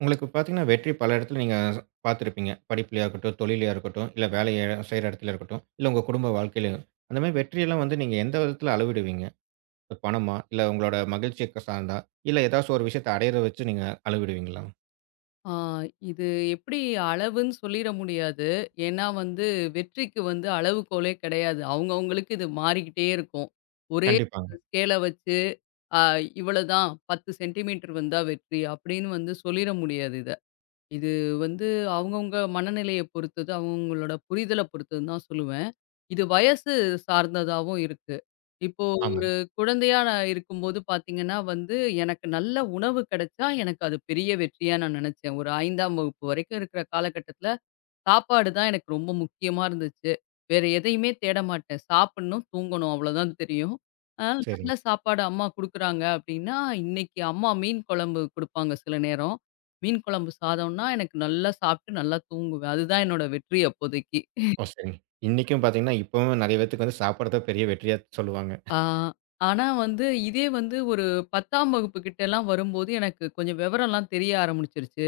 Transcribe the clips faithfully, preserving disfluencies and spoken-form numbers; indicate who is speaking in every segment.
Speaker 1: உங்களுக்கு பார்த்தீங்கன்னா, வெற்றி பல இடத்துல நீங்க பார்த்துருப்பீங்க. படிப்பிலயா இருக்கட்டும், தொழிலயா இருக்கட்டும், இல்ல வேலை செய்ற இடத்துல இருக்கட்டும், இல்ல உங்க குடும்ப வாழ்க்கையிலயும். அந்த மாரி வெற்றியெல்லாம் வந்து நீங்க எந்த விதத்துல அளவிடுவீங்க? இப்ப பணமா? இல்ல உங்களோட மகிழ்ச்சிய சார்ந்தா? இல்ல ஏதாச்சும் ஒரு விஷயத்த அடையறத வச்சு நீங்க அளவிடுவீங்களா?
Speaker 2: ஆ இது எப்படி அளவுன்னு சொல்லிட முடியாது. ஏன்னா வந்து, வெற்றிக்கு வந்து அளவுகோலே கிடையாது. அவங்கவங்களுக்கு இது மாறிக்கிட்டே இருக்கும். ஒரே
Speaker 1: கண்டிப்பாங்க.
Speaker 2: ஸ்கேல வச்சு அ இவ்வளதான் பத்து சென்டிமீட்டர் வந்தா வெற்றி அப்படின்னு வந்து சொல்லிட முடியாது இத. இது வந்து அவங்கவங்க மனநிலைய பொறுத்தது, அவங்கவங்களோட புரிதல பொறுத்ததுன்னு தான் சொல்லுவேன். இது வயசு சார்ந்ததாவும் இருக்கு. இப்போ
Speaker 1: ஆமா.
Speaker 2: குழந்தையா நான் இருக்கும்போது பார்த்தீங்கன்னா வந்து, எனக்கு நல்ல உணவு கிடைச்சா, எனக்கு அது பெரிய வெற்றியா நான் நினைச்சேன். ஒரு ஐந்தாம் வகுப்பு வரைக்கும் இருக்கிற காலகட்டத்தில, சாப்பாடு தான் எனக்கு ரொம்ப முக்கியமா இருந்துச்சு. வேற எதையுமே தேட மாட்டேன். சாப்பிடணும், தூங்கணும் அவ்வளோதான் தெரியும். அ நல்ல
Speaker 1: சரிங்க.
Speaker 2: சாப்பாடு அம்மா குடுக்குறாங்க அப்படின்னா, இன்னைக்கு அம்மா மீன் குழம்பு குடுப்பாங்க சில நேரம். மீன் குழம்பு சாதம்னா, எனக்கு நல்லா சாப்பிட்டு நல்லா தூங்குவேன். அதுதான் என்னோட வெற்றி அப்போதைக்கு.
Speaker 1: ஓ! சரிங்க. இன்னைக்கும் பார்த்தீங்கன்னா, இப்பவும் நெறைய பேத்துக்கு வந்து சாப்பாடு தான் பெரிய வெற்றியா சொல்லுவாங்க.
Speaker 2: ஆ, ஆனா வந்து இதே வந்து ஒரு பத்தாம் வகுப்பு கிட்டலாம் வரும்போது எனக்கு கொஞ்சம் விவரம்லாம் தெரிய ஆரம்பிச்சுருச்சு.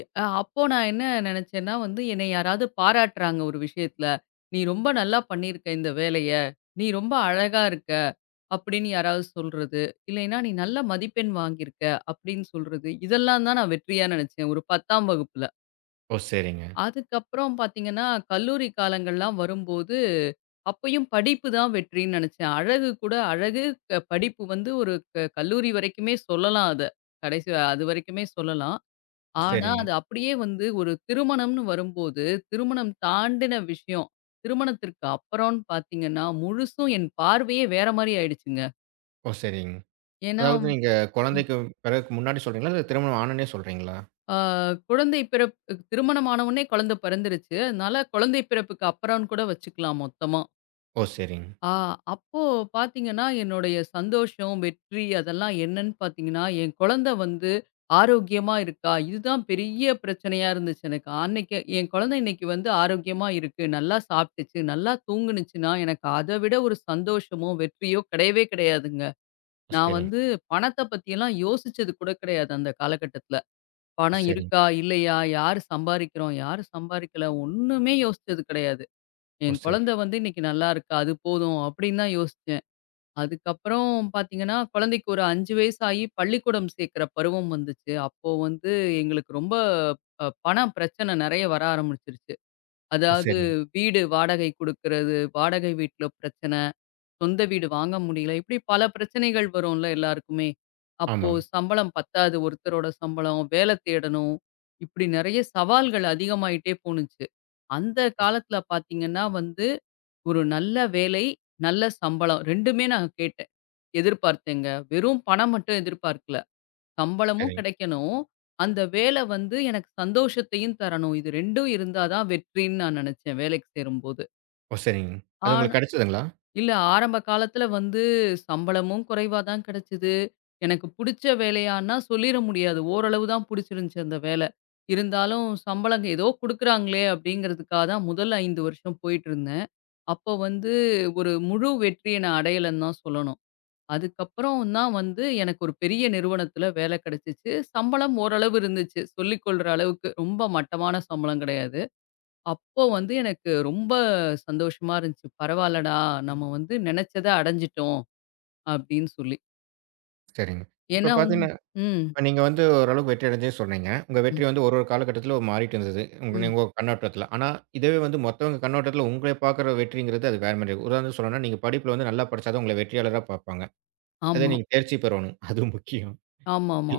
Speaker 2: எ அ அப்போ நான் என்ன நெனச்சேன்னா வந்து, என்னை யாராவது பாராட்டுறாங்க ஒரு விஷயத்துல. "நீ ரொம்ப நல்லா பண்ணியிருக்க இந்த வேலைய. நீ ரொம்ப அழகா இருக்க." அப்படின்னு யாராவது சொல்றது. இல்லைன்னா, "நீ நல்ல மதிப்பெண் வாங்கியிருக்க." அப்படின்னு சொல்றது. இதெல்லாம் தான் நான் வெற்றியா நெனச்சேன். ஒரு பத்தாம் வகுப்புல.
Speaker 1: ஓ! சரிங்க.
Speaker 2: அதுக்கப்புறம் பார்த்தீங்கன்னா, கல்லூரி காலங்கள்லாம் வரும்போது, அப்பயும் படிப்பு தான் வெற்றின்னு நெனச்சேன். அழகு கூட அழகு க படிப்பு வந்து ஒரு க கல்லூரி வரைக்குமே சொல்லலாம் அத. கடைசி அதுவரைக்குமே சொல்லலாம். ஆனா,
Speaker 1: சரிங்க.
Speaker 2: அது அப்படியே வந்து ஒரு திருமணம்னு வரும்போது, திருமணம் தாண்டின விஷயம். திருமணத்திற்கு அப்புறம்னு பார்த்தீங்கன்னா, முழுசும் என் பார்வையே வேற மாரி ஆயிடுச்சுங்க.
Speaker 1: ஓ! சரிங்க.
Speaker 2: ஏன்னா,
Speaker 1: அதாவது நீங்க
Speaker 2: ம்.
Speaker 1: குழந்தைக்கு பிறகு முன்னாடி சொல்றீங்களா? இல்ல திருமணம் ஆனோனே சொல்றீங்களா?
Speaker 2: ஆ குழந்தை பிறப்பு திருமணம் ஆன உடனே குழந்தை பிறந்துருச்சு. அதனால குழந்தை பிறப்புக்கு அப்புறம்னு கூட வச்சுக்கலாம் மொத்தமா.
Speaker 1: ஓ! சரிங்க.
Speaker 2: ஆ அப்போ பார்த்தீங்கன்னா, என்னுடைய சந்தோஷம், வெற்றி அதெல்லாம் என்னன்னு பார்த்தீங்கன்னா, என் குழந்தை வந்து ஆரோக்கியமா இருக்கா? இதுதான் பெரிய பிரச்சனையா இருந்துச்சு எனக்கு. அன்னைக்கு என் குழந்தை இன்னைக்கு வந்து ஆரோக்கியமா இருக்கு, நல்லா சாப்பிட்டுச்சு, நல்லா தூங்குனுச்சுன்னா, எனக்கு அத விட ஒரு சந்தோஷமோ, வெற்றியோ கிடையவே கிடையாதுங்க.
Speaker 1: ஓ!
Speaker 2: நான்
Speaker 1: சரிங்க.
Speaker 2: வந்து பணத்த பத்தியெல்லாம் யோசிச்சது கூட கிடையாது அந்த காலகட்டத்தில.
Speaker 1: ஓ!
Speaker 2: பணம்
Speaker 1: சரிங்க.
Speaker 2: இருக்கா? இல்லையா? யார் சம்பாரிக்கிறோம்? யார் சம்பாரிக்கல? ஒண்ணுமே யோசிச்சது கிடையாது.
Speaker 1: ஓ!
Speaker 2: என்
Speaker 1: சரி.
Speaker 2: குழந்தை வந்து இன்னைக்கு நல்லா இருக்கா? அது போதும் அப்படின்னு தான் யோசிச்சேன். அதுக்கப்புறம் பார்த்தீங்கன்னா, குழந்தைக்கு ஒரு ஐந்து வயசாகி பள்ளிக்கூடம் சேர்க்கிற பருவம் வந்துச்சு. அப்போ வந்து எங்களுக்கு ரொம்ப அ பண பிரச்சனை நெறைய வர ஆரம்பிச்சுருச்சு.
Speaker 1: ஓ!
Speaker 2: அதாவது
Speaker 1: சரிங்க.
Speaker 2: வீடு வாடகை குடுக்குறது, வாடகை வீட்ல பிரச்சனை, சொந்த வீடு வாங்க முடியல, இப்படி பல பிரச்சனைகள் வரும்ல எல்லாருக்குமே. அப்போ
Speaker 1: ஆமாங்க.
Speaker 2: சம்பளம் பத்தாது ஒருத்தரோட சம்பளம், வேலை தேடணும், இப்படி நெறைய சவால்கள் அதிகமாயிட்டே போணுச்சு. அந்த
Speaker 1: ஓ!
Speaker 2: காலத்தில பார்த்தீங்கன்னா வந்து ஒரு நல்ல வேலை, நல்ல சம்பளம் இரண்டுமே நான் கேட்டேன். எதிர்பார்த்தேங்க. வெறும் பணம் மட்டும் எதிர்பார்க்கல. சம்பளமும்
Speaker 1: சரிங்க.
Speaker 2: கிடைக்கணும். அந்த வேலை வந்து எனக்கு சந்தோஷத்தையும் தரணும். இது இரண்டும் இருந்தா தான் வெற்றின்னு நான் நினைச்சேன் வேலைக்கு சேரும்போது.
Speaker 1: ஓ! சரிங்க. அது
Speaker 2: ஆனா
Speaker 1: உங்களுக்கு கிடைச்சதுங்களா?
Speaker 2: இல்ல, ஆரம்ப காலத்துல வந்து சம்பளமும் குறைவா தான் கிடைச்சது. எனக்கு புடிச்ச வேலையான்னா சொல்லிற முடியாது. ஓரளவு தான் புடிச்சிருந்துச்சு அந்த வேலை. இருந்தாலும் சம்பளம் ஏதோ குடுக்குறாங்களே அப்படிங்கிறதுக்காக தான் முதல் ஐந்து வருஷம் போயிட்டுருந்தேன். அப்போ வந்து ஒரு முழு வெற்றிய நான் அடையலன்னு தான் சொல்லணும். அதுக்கப்புறம் தான் வந்து எனக்கு ஒரு பெரிய நிறுவனத்துல வேலை கிடைச்சுச்சு. சம்பளம் ஓரளவு இருந்துச்சு. சொல்லிக் கொள்ற அளவுக்கு. ரொம்ப மட்டமான சம்பளம் கிடையாது. அப்போ வந்து எனக்கு ரொம்ப சந்தோஷமா இருந்துச்சு. பரவால்லடா! நம்ம வந்து நெனச்சத அடைஞ்சிட்டோம் அப்படின்னு சொல்லி.
Speaker 1: சரிங்க. இப்ப
Speaker 2: ஏன்னா வந்து,
Speaker 1: பார்த்தீங்கன்னா,
Speaker 2: ம்,
Speaker 1: இப்ப நீங்க வந்து ஓரளவுக்கு வெற்றி அடைஞ்சே சொன்னீங்க. உங்க
Speaker 2: ம்,
Speaker 1: வெற்றி வந்து ஒரு ஒரு காலகட்டத்தில மாறிட்டு இருந்தது. உங்க
Speaker 2: ம்.
Speaker 1: உங்க கண்ணோட்டத்தில. ஆனா, இதுவே வந்து மத்தவங்க கண்ணோட்டத்தில உங்கள பார்க்குற வெற்றிங்கிறது அது வேற மாரி இருக்கும். உதாரணத்துக்கு சொல்லணும்னா, நீங்க படிப்பில வந்து நல்லா படிச்சா தான் உங்கள வெற்றியாளரா பார்ப்பாங்க. அதே
Speaker 2: ஆமா.
Speaker 1: நீங்க தேர்ச்சி பெறணும். அது முக்கியம்.
Speaker 2: ஆமாமா.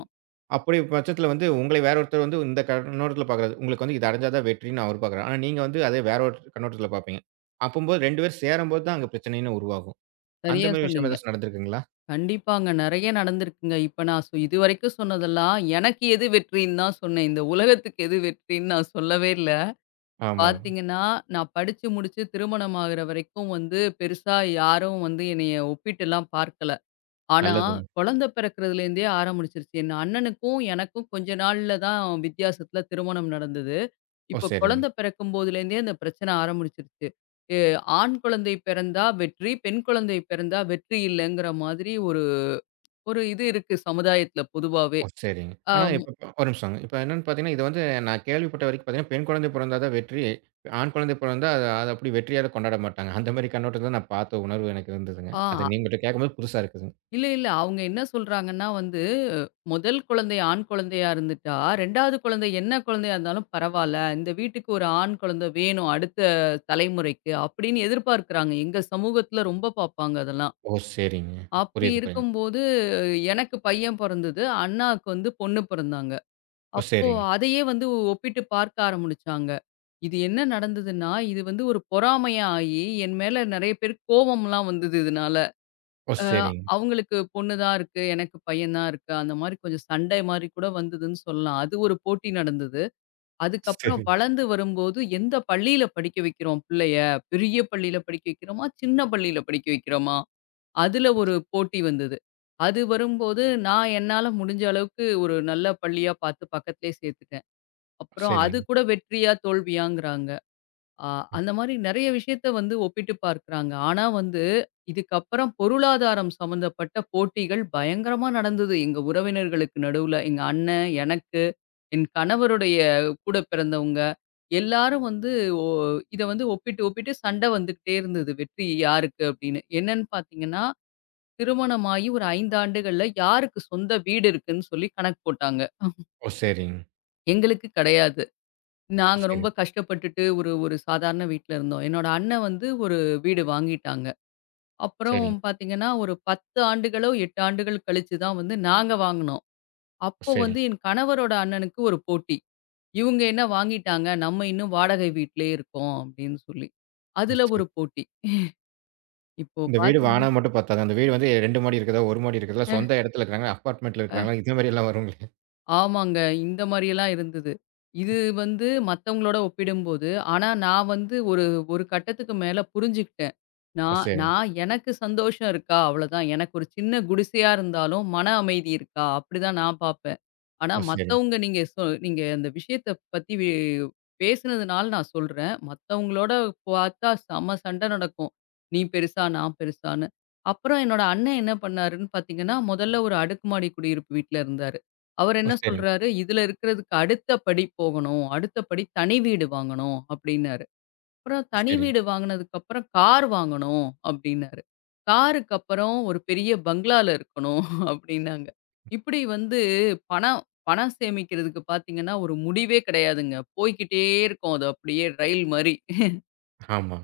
Speaker 1: அப்படி பட்சத்தில வந்து உங்கள வேற ஒருத்தர் வந்து இந்த கண்ணோட்டத்தில பார்க்குறாரு. உங்களுக்கு வந்து இத அடைஞ்சா தான் வெற்றின்னு அவரு பார்க்குறாரு. ஆனா, நீங்க வந்து அதே வேற ஒரு கண்ணோட்டத்தில பார்ப்பீங்க. அப்பம்போது இரண்டு பேரும் சேரும்போது தான் அங்க பிரச்சனைன்னு உருவாகும். அந்த
Speaker 2: சரியா
Speaker 1: மாரி விஷயம்
Speaker 2: சொன்னீங்க.
Speaker 1: ஏதாச்சும் நடந்திருக்குங்களா?
Speaker 2: கண்டிப்பாங்க. நெறைய நடந்திருக்குங்க. இப்ப நான் சொ இதுவரைக்கும் சொன்னதெல்லாம் எனக்கு எது வெற்றின்னு தான் சொன்னேன். இந்த உலகத்துக்கு எது வெற்றின்னு நான் சொல்லவே இல்ல.
Speaker 1: ஆமாங்க.
Speaker 2: பார்த்தீங்கன்னா, நான் படிச்சு முடிச்சு திருமணம் ஆகுற வரைக்கும் வந்து பெருசா யாரும் வந்து என்னைய ஒப்பிட்டுலாம் பார்க்கல. ஆனா,
Speaker 1: நல்லதுங்க.
Speaker 2: குழந்தை பிறக்கிறதுலேருந்தே ஆரம்பிச்சுருச்சு. என் அண்ணனுக்கும், எனக்கும் கொஞ்ச நாள்ல தான் வித்தியாசத்துல திருமணம் நடந்தது.
Speaker 1: ஓ!
Speaker 2: இப்ப
Speaker 1: சரிங்க.
Speaker 2: குழந்தை பிறக்கும்போதுலேருந்தே அந்த பிரச்சனை ஆரம்பிச்சுருச்சு. எ ஆண் குழந்தை பிறந்தா வெற்றி, பெண் குழந்தை பிறந்தா வெற்றி இல்லைங்கிற மாதிரி ஒரு ஒரு இது இருக்கு சமுதாயத்துல பொதுவாவே.
Speaker 1: ஓ! சரிங்க.
Speaker 2: ஆ,
Speaker 1: ஆனா
Speaker 2: மு
Speaker 1: இப்ப ஒரு நிமிஷங்க. இப்ப என்னன்னு பார்த்தீங்கன்னா, இது வந்து நான் கேள்விப்பட்ட வரைக்கும் பார்த்தீங்கன்னா, பெண் குழந்தை பிறந்தா தான் வெற்றி. ஆண் குழந்தை பிறந்தா அது அது அப்படி வெற்றியாக கொண்டாட மாட்டாங்க. அந்த மாரி கண்ணோட்டத்துல நான் பார்த்த உணர்வு எனக்கு இருந்ததுங்க.
Speaker 2: ஆ
Speaker 1: அது நீங்கள்ட்ட கேட்கும்போது புதுசா இருக்குதுங்க.
Speaker 2: இல்ல, இல்ல. அவங்க என்ன சொல்றாங்கன்னா வந்து, முதல் குழந்தை ஆண் குழந்தையா இருந்துட்டா, இரண்டாவது குழந்தை என்ன குழந்தையா இருந்தாலும் பரவால்ல. இந்த வீட்டுக்கு ஒரு ஆண் குழந்தை வேணும் அடுத்த தலைமுறைக்கு அப்படின்னு எதிர்பார்க்கிறாங்க. எங்க சமூகத்துல ரொம்ப பார்ப்பாங்க அதெல்லாம்.
Speaker 1: ஓ! சரிங்க.
Speaker 2: அப்படி
Speaker 1: புரியுது, புரியுதுங்க.
Speaker 2: இருக்கும்போது எனக்கு பையன் பொறந்தது. அண்ணாவுக்கு வந்து பொண்ணு பொறந்தாங்க.
Speaker 1: ஓ!
Speaker 2: அப்போ
Speaker 1: சரிங்க.
Speaker 2: அதையே வந்து ஒப்பிட்டு பார்க்க ஆரம்பிச்சாங்க. இது என்ன நடந்ததுன்னா, இது வந்து ஒரு பொறாமையா ஆயி, என் மேல நெறைய பேருக்கு கோவம்லாம் வந்தது இதனால.
Speaker 1: ஓ!
Speaker 2: அ
Speaker 1: சரிங்க.
Speaker 2: அவங்களுக்கு பொண்ணு தான் இருக்கு. எனக்கு பையன் தான் இருக்கு. அந்த மாரி கொஞ்சம் சண்டை மாரி கூட வந்ததுன்னு சொல்லலாம். அது ஒரு போட்டி நடந்தது. அதுக்கப்புறம்
Speaker 1: சரிங்க.
Speaker 2: வளர்ந்து வரும்போது எந்த பள்ளியில படிக்க வைக்கிறோம் பிள்ளைய? பெரிய பள்ளியில படிக்க வைக்கிறோமா? சின்ன பள்ளியில படிக்க வைக்கிறோமா? அதுல ஒரு போட்டி வந்தது. அது வரும்போது நான் என்னால முடிஞ்ச அளவுக்கு ஒரு நல்ல பள்ளியா பார்த்து பக்கத்திலேயே சேர்த்துட்டேன். அப்புறம் அது
Speaker 1: சரிங்க.
Speaker 2: கூட வெற்றியா, தோல்வியாங்கிறாங்க. ஆ, அந்த மாதிரி நெறைய விஷயத்த வந்து ஒப்பிட்டு பார்க்குறாங்க. ஆனா வந்து, இதுக்கப்புறம் பொருளாதாரம் சம்மந்தப்பட்ட போட்டிகள் பயங்கரமா நடந்தது. எங்க உறவினர்களுக்கு நடுவுல. எங்க அண்ணன், எனக்கு, என் கணவருடைய கூட பிறந்தவங்க எல்லாரும் வந்து ஒ இத வந்து ஒப்பிட்டு, ஒப்பிட்டு சண்டை வந்துகிட்டே இருந்தது. வெற்றி யாருக்கு அப்படின்னு. என்னன்னு பார்த்தீங்கன்னா, திருமணமாகி ஒரு ஐந்து ஆண்டுகள்ல யாருக்கு சொந்த வீடு இருக்குன்னு சொல்லி கணக்கு போட்டாங்க.
Speaker 1: ஓ! சரிங்க.
Speaker 2: எங்களுக்கு கிடையாது.
Speaker 1: ஓ!
Speaker 2: நாங்க ரொம்ப
Speaker 1: சரிங்க.
Speaker 2: கஷ்டப்பட்டுட்டு ஒரு ஒரு சாதாரண வீட்ல இருந்தோம். என்னோட அண்ணன் வந்து ஒரு வீடு வாங்கிட்டாங்க.
Speaker 1: ஓ!
Speaker 2: அப்புறம்
Speaker 1: சரிங்க. சரிங்க.
Speaker 2: பார்த்தீங்கன்னா, ஒரு பத்து ஆண்டுகளோ, எட்டு ஆண்டுகள் கழிச்சு தான் வந்து நாங்க வாங்குனோம்.
Speaker 1: ஓ!
Speaker 2: அப்போ வந்து
Speaker 1: சரிங்க.
Speaker 2: என் கணவரோட அண்ணனுக்கு ஒரு போட்டி. இவுங்க என்ன வாங்கிட்டாங்க, நம்ம இன்னும் வாடகை வீட்லயே இருக்கோம் அப்படின்னு சொல்லி.
Speaker 1: ஓ!
Speaker 2: அதுல
Speaker 1: சரி.
Speaker 2: ஒரு போட்டி. இப்போ
Speaker 1: இந்த வீடு
Speaker 2: பார்த்தீங்க,
Speaker 1: வானா மட்டும் பத்தாது. அந்த வீடு வந்து இரண்டு மாடி இருக்குதா, ஒரு மாடி இருக்குதா, சொந்த இடத்துல இருக்கிறாங்களா, அபார்ட்மெண்ட்ல
Speaker 2: அ
Speaker 1: இருக்கிறாங்களா, இதே மாரி எல்லாம் வருங்களே!
Speaker 2: ஆமாங்க. இந்த மாரியெல்லாம் இருந்தது. இது வந்து மத்தவங்களோட ஒப்பிடும்போது, ஆனா நான் வந்து ஒரு ஒரு கட்டத்துக்கு மேல புரிஞ்சுகிட்டேன்.
Speaker 1: ஓ!
Speaker 2: நான்
Speaker 1: சரிங்க.
Speaker 2: நான் எனக்கு சந்தோஷம் இருக்கா? அவ்வளதான். எனக்கு ஒரு சின்ன குடிசையா இருந்தாலும் மன அமைதி இருக்கா? அப்படிதான் நான் பார்ப்பேன். ஆனா
Speaker 1: ஓ! சரிங்க.
Speaker 2: மத்தவங்க, நீங்க சொ நீங்க அந்த விஷயத்த பத்தி வே பேசுனதுனால நான் சொல்றேன். மத்தவங்களோட பார்த்தா செம சண்டை நடக்கும். நீ பெருசா, நான் பெருசான்னு. அப்புறம் என்னோட அண்ணன் என்ன பண்ணாருன்னு பார்த்தீங்கன்னா, முதல்ல ஒரு அடுக்குமாடி குடியிருப்பு வீட்ல இருந்தாரு. அவர்
Speaker 1: ஓ!
Speaker 2: என்ன
Speaker 1: சரிங்க.
Speaker 2: சொல்றாரு, "இதுல இருக்கிறதுக்கு அடுத்த படி போகணும். அடுத்த படி தனி வீடு வாங்கணும்" அப்படின்னாரு. அப்புறம்
Speaker 1: ஓ!
Speaker 2: தனி
Speaker 1: சரிங்க.
Speaker 2: வீடு வாங்குனதுக்கப்புறம் கார் வாங்கணும் அப்டின்னாரு. காருக்கு அப்புறம் ஒரு பெரிய பங்களால இருக்கணும் அப்டின்னாங்க. இப்டி வந்து பணம் பணம் சேமிக்கிறதுக்கு பார்த்தீங்கன்னா, ஒரு முடிவே கிடையாதுங்க. போய்க்கிட்டே இருக்கும் அது அப்டியே ரயில் மாரி.
Speaker 1: ஆமா.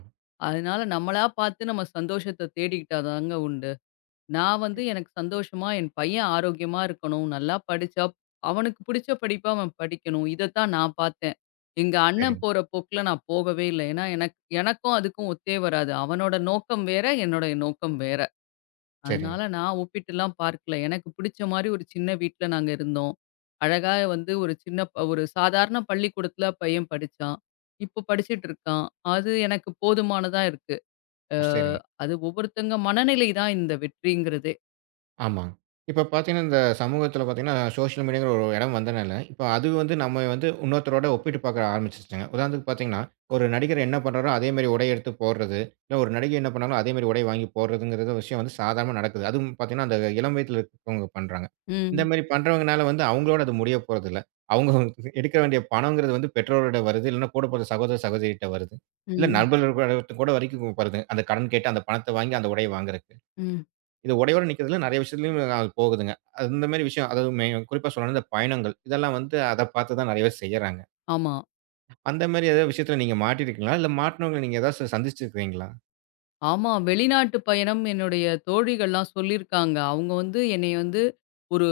Speaker 2: அதனால நம்மளா பார்த்து நம்ம சந்தோஷத்த தேடிக்கிட்டா தாங்க உண்டு. நான் வந்து எனக்கு சந்தோஷமா, என் பையன் ஆரோக்கியமா இருக்கணும். நல்லா படிச்சா அவனுக்கு பிடிச்ச படிப்ப அவன் படிக்கணும். இதத்தான் நான் பார்த்தேன். எங்க அண்ணன்
Speaker 1: சரிங்க,
Speaker 2: போற போக்குல நான் போகவே இல்ல. ஏன்னா, எனக்கு எனக்கும் அதுக்கும் ஒத்தே வராது. அவனோட நோக்கம் வேற, என்னோட நோக்கம் வேற.
Speaker 1: சரிங்க.
Speaker 2: அதனால நான் ஒப்பிட்டுலாம் பார்க்கல. எனக்கு பிடிச்ச மாரி ஒரு சின்ன வீட்ல நாங்க இருந்தோம். அழகா வந்து ஒரு சின்ன ப- ஒரு சாதாரண பள்ளிக்கூடத்துல பையன் படிச்சான். இப்போ படிச்சுட்டு இருக்கான். அது எனக்கு போதுமானதா இருக்கு. அ
Speaker 1: ஓ! சரிங்க.
Speaker 2: அது ஒவ்வொருத்தங்க மனநிலை தான் இந்த வெற்றிங்கிறதே.
Speaker 1: ஆமாங்க. இப்ப பார்த்தீங்கன்னா, இந்த சமூகத்தில பார்த்தீங்கன்னா, சோசியல் மீடியாங்கிற ஒரு இடம் வந்தனால, இப்ப அது வந்து நம்ம வந்து இன்னொருத்தரோட ஒப்பிட்டு பார்க்க ஆரம்பிச்சுருச்சுங்க. உதாரணத்துக்கு பார்த்தீங்கன்னா, ஒரு நடிகர் என்ன பண்றாரோ, அதே மாரி உடை எடுத்து போடுறது. இல்ல ஒரு நடிகை என்ன பண்ணாலும், அதே மாரி உடை வாங்கி போடுறதுங்கிறது விஷயம் வந்து சாதாரணமா நடக்குது. அதுவும் பார்த்தீங்கன்னா, அந்த இளம் வயதில இருக்கிறவங்க பண்றாங்க. இந்த
Speaker 2: ம்.
Speaker 1: மாரி பண்றவங்கனால வந்து அவங்களோட அது முடிய போறதில்ல. அவங்க எடுக்க வேண்டிய பணங்கிறது வந்து பெற்றோரோட வருது. இல்லன்னா கூட போற சகோதர, சகோதரிகிட்ட வருது. இல்ல
Speaker 2: ம்.
Speaker 1: நண்பர்கள் கூட வரைக்கும் வருது. அந்த கடன் கேட்டு அந்த பணத்த வாங்கி அந்த உடைய வாங்குறக்கு.
Speaker 2: ம்.
Speaker 1: இது உடையோட நிற்கிறதில்ல. நிறைய விஷயத்துலயும் அது போகுதுங்க. அந்த மாரி விஷயம் அதாவது மெ குறிப்பா சொல்லணும்னா இந்த பயணங்கள். இதெல்லாம் வந்து அத பார்த்து தான் நிறைய பேர் செய்யறாங்க.
Speaker 2: ஆமா.
Speaker 1: அந்த மாரி ஏதாவது விஷயத்துல நீங்க மாட்டியிருக்கீங்களா? இல்ல மாட்டுனவங்கள நீங்க ஏதாவது சந்திச்சிருக்கிறீங்களா?
Speaker 2: ஆமா. வெளிநாட்டு பயணம் என்னுடைய தோழிகள்லாம் சொல்லியிருக்காங்க. அவங்க வந்து என்னைய வந்து ஒரு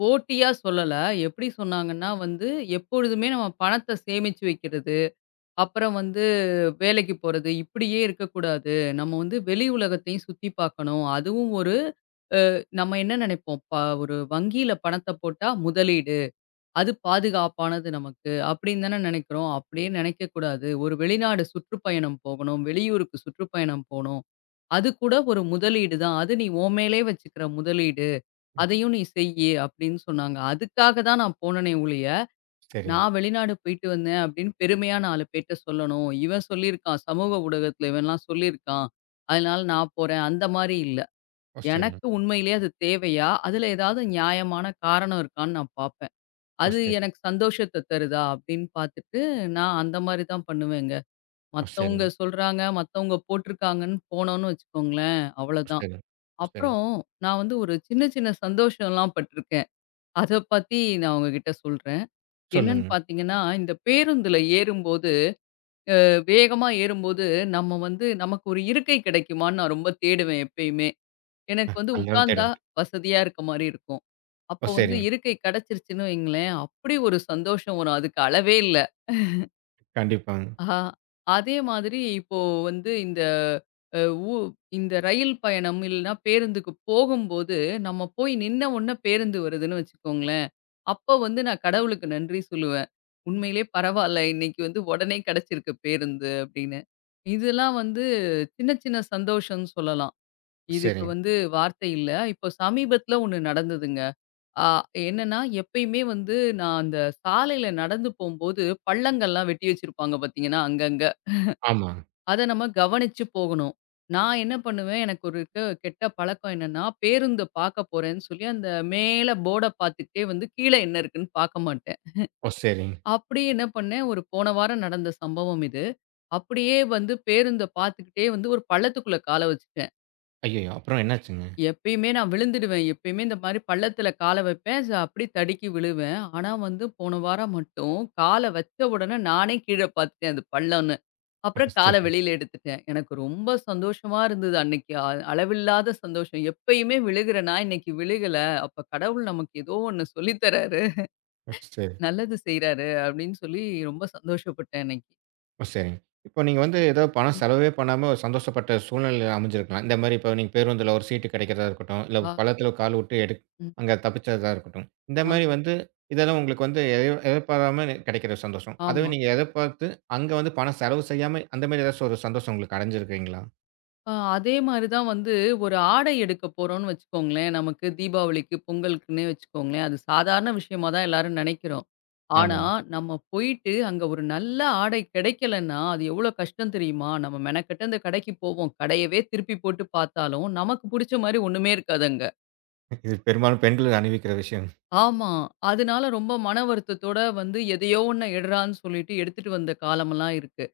Speaker 2: போட்டியா சொல்லல. எப்படி சொன்னாங்கன்னா வந்து, எப்பொழுதுமே நம்ம பணத்த சேமிச்சு வைக்கிறது, அப்புறம் வந்து வேலைக்கு போறது, இப்படியே இருக்கக்கூடாது. நம்ம வந்து வெளி உலகத்தையும் சுத்தி பார்க்கணும். அதுவும் ஒரு நம்ம என்ன நெனைப்போம், ப ஒரு வங்கியில பணத்த போட்டா முதலீடு. அது பாதுகாப்பானது நமக்கு அப்படின்னு தானே நினைக்கிறோம். அப்படியே நினைக்கக்கூடாது. ஒரு வெளிநாடு சுற்றுப்பயணம் போகணும். வெளியூருக்கு சுற்றுப்பயணம் போணும். அது கூட ஒரு முதலீடு தான். அது நீ உன் மேலயே வச்சுக்கிற முதலீடு. அதையும் நீ செய்யி அப்படின்னு சொன்னாங்க. அதுக்காக தான் நான் போனனே ஒழிய,
Speaker 1: சரிங்க.
Speaker 2: நான் வெளிநாடு போயிட்டு வந்தேன் அப்படின்னு பெருமையா நாலு பேர்ட்ட சொல்லணும். இவன் சொல்லியிருக்கான். சமூக ஊடகத்துல இவன்லாம் சொல்லியிருக்கான். அதனால நான் போறேன். அந்த மாரி இல்ல.
Speaker 1: ஓ! சரிங்க.
Speaker 2: எனக்கு உண்மையிலேயே அது தேவையா? அதுல ஏதாவது நியாயமான காரணம் இருக்கான்னு நான் பாப்பேன்.
Speaker 1: ஓ!
Speaker 2: அது
Speaker 1: சரிங்க.
Speaker 2: எனக்கு சந்தோஷத்த தருதா அப்படின்னு பார்த்துட்டு, நான் அந்த மாரி தான் பண்ணுவேங்க.
Speaker 1: ஓ!
Speaker 2: மத்தவங்க
Speaker 1: சரிங்க.
Speaker 2: சொல்றாங்க, மத்தவங்க போட்டிருக்காங்கன்னு போனோம்னு வச்சுக்கோங்களேன்,
Speaker 1: ஓ!
Speaker 2: அவ்வளோதான்.
Speaker 1: சரிங்க. ஓ! சரிங்க.
Speaker 2: அப்புறம் நான் வந்து ஒரு சின்ன சின்ன சந்தோஷம்லாம் பட்டுருக்கேன். அத பத்தி நான் உங்ககிட்ட சொல்றேன். என்னன்னு
Speaker 1: சொல்லுங்க.
Speaker 2: பார்த்தீங்கன்னா, இந்த பேருந்துல ஏறும்போது, வேகமா ஏறும்போது நம்ம வந்து நமக்கு ஒரு இருக்கை கிடைக்குமான்னு நான் ரொம்ப தேடுவேன் எப்பயுமே. எனக்கு வந்து
Speaker 1: எல்லாரும்
Speaker 2: உட்கார்ந்தா
Speaker 1: தேடுவாங்க.
Speaker 2: வசதியா இருக்க மாரி இருக்கும்.
Speaker 1: ஓ!
Speaker 2: அப்போ வந்து
Speaker 1: சரிங்க.
Speaker 2: இருக்கை கிடைச்சிருச்சுன்னு வைங்களேன், அப்படி ஒரு சந்தோஷம் வரும். அதுக்கு அளவே இல்ல.
Speaker 1: கண்டிப்பாங்க.
Speaker 2: ஆ அதே மாதிரி இப்போ வந்து இந்த அ ஊ இந்த ரயில் பயணம் இல்லன்னா பேருந்துக்கு போகும்போது, நம்ம போய் நின்ன உடனே பேருந்து வருதுன்னு வச்சுக்கோங்களேன், அப்ப வந்து நான் கடவுளுக்கு நன்றி சொல்லுவேன். உண்மையிலே பரவால்ல, இன்னைக்கு வந்து உடனே கிடைச்சிருக்கு பேருந்து அப்படின்னு. இதெல்லாம் வந்து சின்ன சின்ன சந்தோஷம்னு சொல்லலாம். இதுக்கு
Speaker 1: சரிங்க.
Speaker 2: வந்து வார்த்தை இல்ல. இப்போ சமீபத்தில ஒண்ணு நடந்ததுங்க. ஆ என்னன்னா, எப்பயுமே வந்து நான் அந்த சாலையில நடந்து போம்போது, பள்ளங்கள்லாம் வெட்டி வச்சிருப்பாங்க பார்த்தீங்கன்னா, அங்கங்க.
Speaker 1: ஆமா.
Speaker 2: அத நம்ம கவனிச்சு போகணும். நான் என்ன பண்ணுவேன், எனக்கு ஒரு க கெட்ட பழக்கம் என்னன்னா, பேருந்த பார்க்க போறேன்னு சொல்லி, அந்த மேல போர்ட பார்த்துக்கிட்டே வந்து கீழ என்ன இருக்குன்னு பார்க்க மாட்டேன்.
Speaker 1: ஓ! சரிங்க.
Speaker 2: அப்படி என்ன பண்ணேன், ஒரு போன வாரம் நடந்த சம்பவம் இது. அப்படியே வந்து பேருந்த பார்த்துக்கிட்டே வந்து ஒரு பள்ளத்துக்குள்ள கால வச்சு
Speaker 1: ஐயய்யோ! அப்புறம் என்னாச்சுங்க?
Speaker 2: எப்பயுமே நான் விழுந்துடுவேன். எப்பயுமே இந்த மாரி பள்ளத்தில கால வைப்பேன். ச அப்படி தடுக்கி விழுவேன். ஆனா வந்து போன வாரம் மட்டும் கால வச்ச உடனே நானே கீழ பார்த்துட்டேன் அது பள்ளம்ன்னு.
Speaker 1: ஓ!
Speaker 2: அப்புறம் கால
Speaker 1: சரிங்க.
Speaker 2: வெளியில எடுத்துட்டேன். எனக்கு ரொம்ப சந்தோஷமா இருந்தது அன்னைக்கு. அ அளவில்லாத சந்தோஷம். எப்பயுமே விழுகிற நான் இன்னைக்கு விழுகல. அப்ப கடவுள் நமக்கு ஏதோ ஒண்ணு சொல்லி தராரு.
Speaker 1: ஓ! சரி.
Speaker 2: நல்லது செய்றாரு அப்படின்னு சொல்லி ரொம்ப சந்தோஷப்பட்டேன் அன்னைக்கு.
Speaker 1: ஓ! சரிங்க. இப்போ நீங்க வந்து ஏதோ பணம்
Speaker 2: ம்.
Speaker 1: செலவே பண்ணாம ஒரு சந்தோஷப்பட்ட சூழ்நிலையில அமைஞ்சிருக்கலாம். இந்த மாரி இப்போ நீங்க பேருந்துல ஒரு சீட்டு கிடைக்கிறதா இருக்கட்டும், இல்ல
Speaker 2: ஆ,
Speaker 1: பள்ளத்துல கால் விட்டு எடுக்
Speaker 2: ம்,
Speaker 1: அங்க தப்பிச்சதா இருக்கட்டும். இந்த
Speaker 2: ஆ,
Speaker 1: மாரி வந்து இதெல்லாம் உங்களுக்கு வந்து எதிர் எதிர்பாராம கிடைக்கிற சந்தோஷம். அதுவே
Speaker 2: ஆமா.
Speaker 1: நீங்க எதிர்பார்த்து அங்க வந்து பணம் செலவு செய்யாம அந்த மாரி ஏதாச்சும் ஒரு சந்தோஷம் உங்களுக்கு அடைஞ்சிருக்கீங்களா?
Speaker 2: அ அதே மாரி தான் வந்து ஒரு ஆடை எடுக்க போறோம்ன்னு வச்சுக்கோங்களேன். நமக்கு தீபாவளிக்கு, பொங்கலுக்குன்னே வச்சுக்கோங்களேன். அது சாதாரண விஷயமா தான் எல்லாரும் நெனைக்கிறோம். ஆனா,
Speaker 1: ஆமா.
Speaker 2: நம்ம போயிட்டு அங்க ஒரு நல்ல ஆடை கிடைக்கலன்னா, அது எவ்வளோ கஷ்டம் தெரியுமா? நம்ம மெனக்கெட்டு அந்த கடைக்கு போவோம். கடையவே திருப்பி போட்டு பார்த்தாலும், நமக்கு புடிச்ச மாரி ஒண்ணுமே இருக்காது அங்க.
Speaker 1: இது பெரும்பாலும் பெண்கள் அனுபவிக்கிற விஷயம்.
Speaker 2: ஆமா. அதனால ரொம்ப மன வருத்தத்தோட வந்து எதையோ ஒண்ண எடுறான்னு சொல்லிட்டு எடுத்துட்டு வந்த காலமெல்லாம் இருக்கு.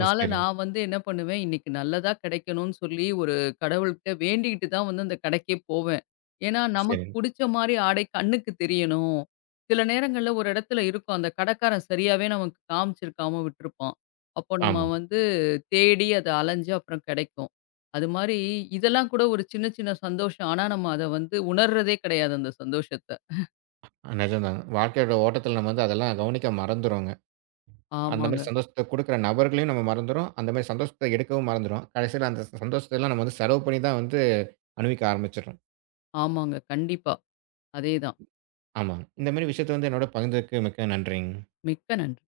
Speaker 1: ஓ! சரிங்க,
Speaker 2: நான் வந்து என்ன பண்ணுவேன், இன்னைக்கு நல்லதா கிடைக்கணும்னு சொல்லி ஒரு கடவுள்கிட்ட வேண்டிக்கிட்டு தான் வந்து அந்த கடைக்கே போவேன். ஏன்னா,
Speaker 1: ஓ!
Speaker 2: நமக்கு
Speaker 1: சரிங்க.
Speaker 2: புடிச்ச மாரி ஆடை கண்ணுக்கு தெரியணும். சில நேரங்கள்ல ஒரு இடத்துல இருக்கும். அந்த கடைக்காரன் சரியாவே நமக்கு காமிச்சிருக்காம விட்டுருப்பான். அப்போ நம்ம
Speaker 1: ஆமா.
Speaker 2: வந்து தேடி அத அலைஞ்சு அப்புறம் கிடைக்கும். அது மாரி இதெல்லாம் கூட ஒரு சின்ன சின்ன சந்தோஷம். ஆனா நம்ம அத வந்து உணர்றதே கிடையாது அந்த சந்தோஷத்த.
Speaker 1: நிஜம்தாங்க. வாழ்க்கையோட ஓட்டத்துல நம்ம வந்து அதெல்லாம் கவனிக்க மறந்துருவோங்க. அந்த
Speaker 2: ஆமாங்க,
Speaker 1: மாரி சந்தோஷத்த குடுக்குற நபர்களையும் நம்ம மறந்துரும். அந்த மாரி சந்தோஷத்த எடுக்கவும் மறந்துரும். கடைசியில அந்த ச சந்தோஷத்தலாம் நம்ம வந்து செலவு பண்ணி தான் வந்து அனுபவிக்க ஆரம்பிச்சுடுறோம்.
Speaker 2: ஆமாங்க. கண்டிப்பா. அதேதான்.
Speaker 1: ஆமாங்க. இந்த மாரி விஷயத்த வந்து என்னோட பகிர்ந்ததுக்கு மிக்க நன்றிங்க.
Speaker 2: மிக்க நன்றி.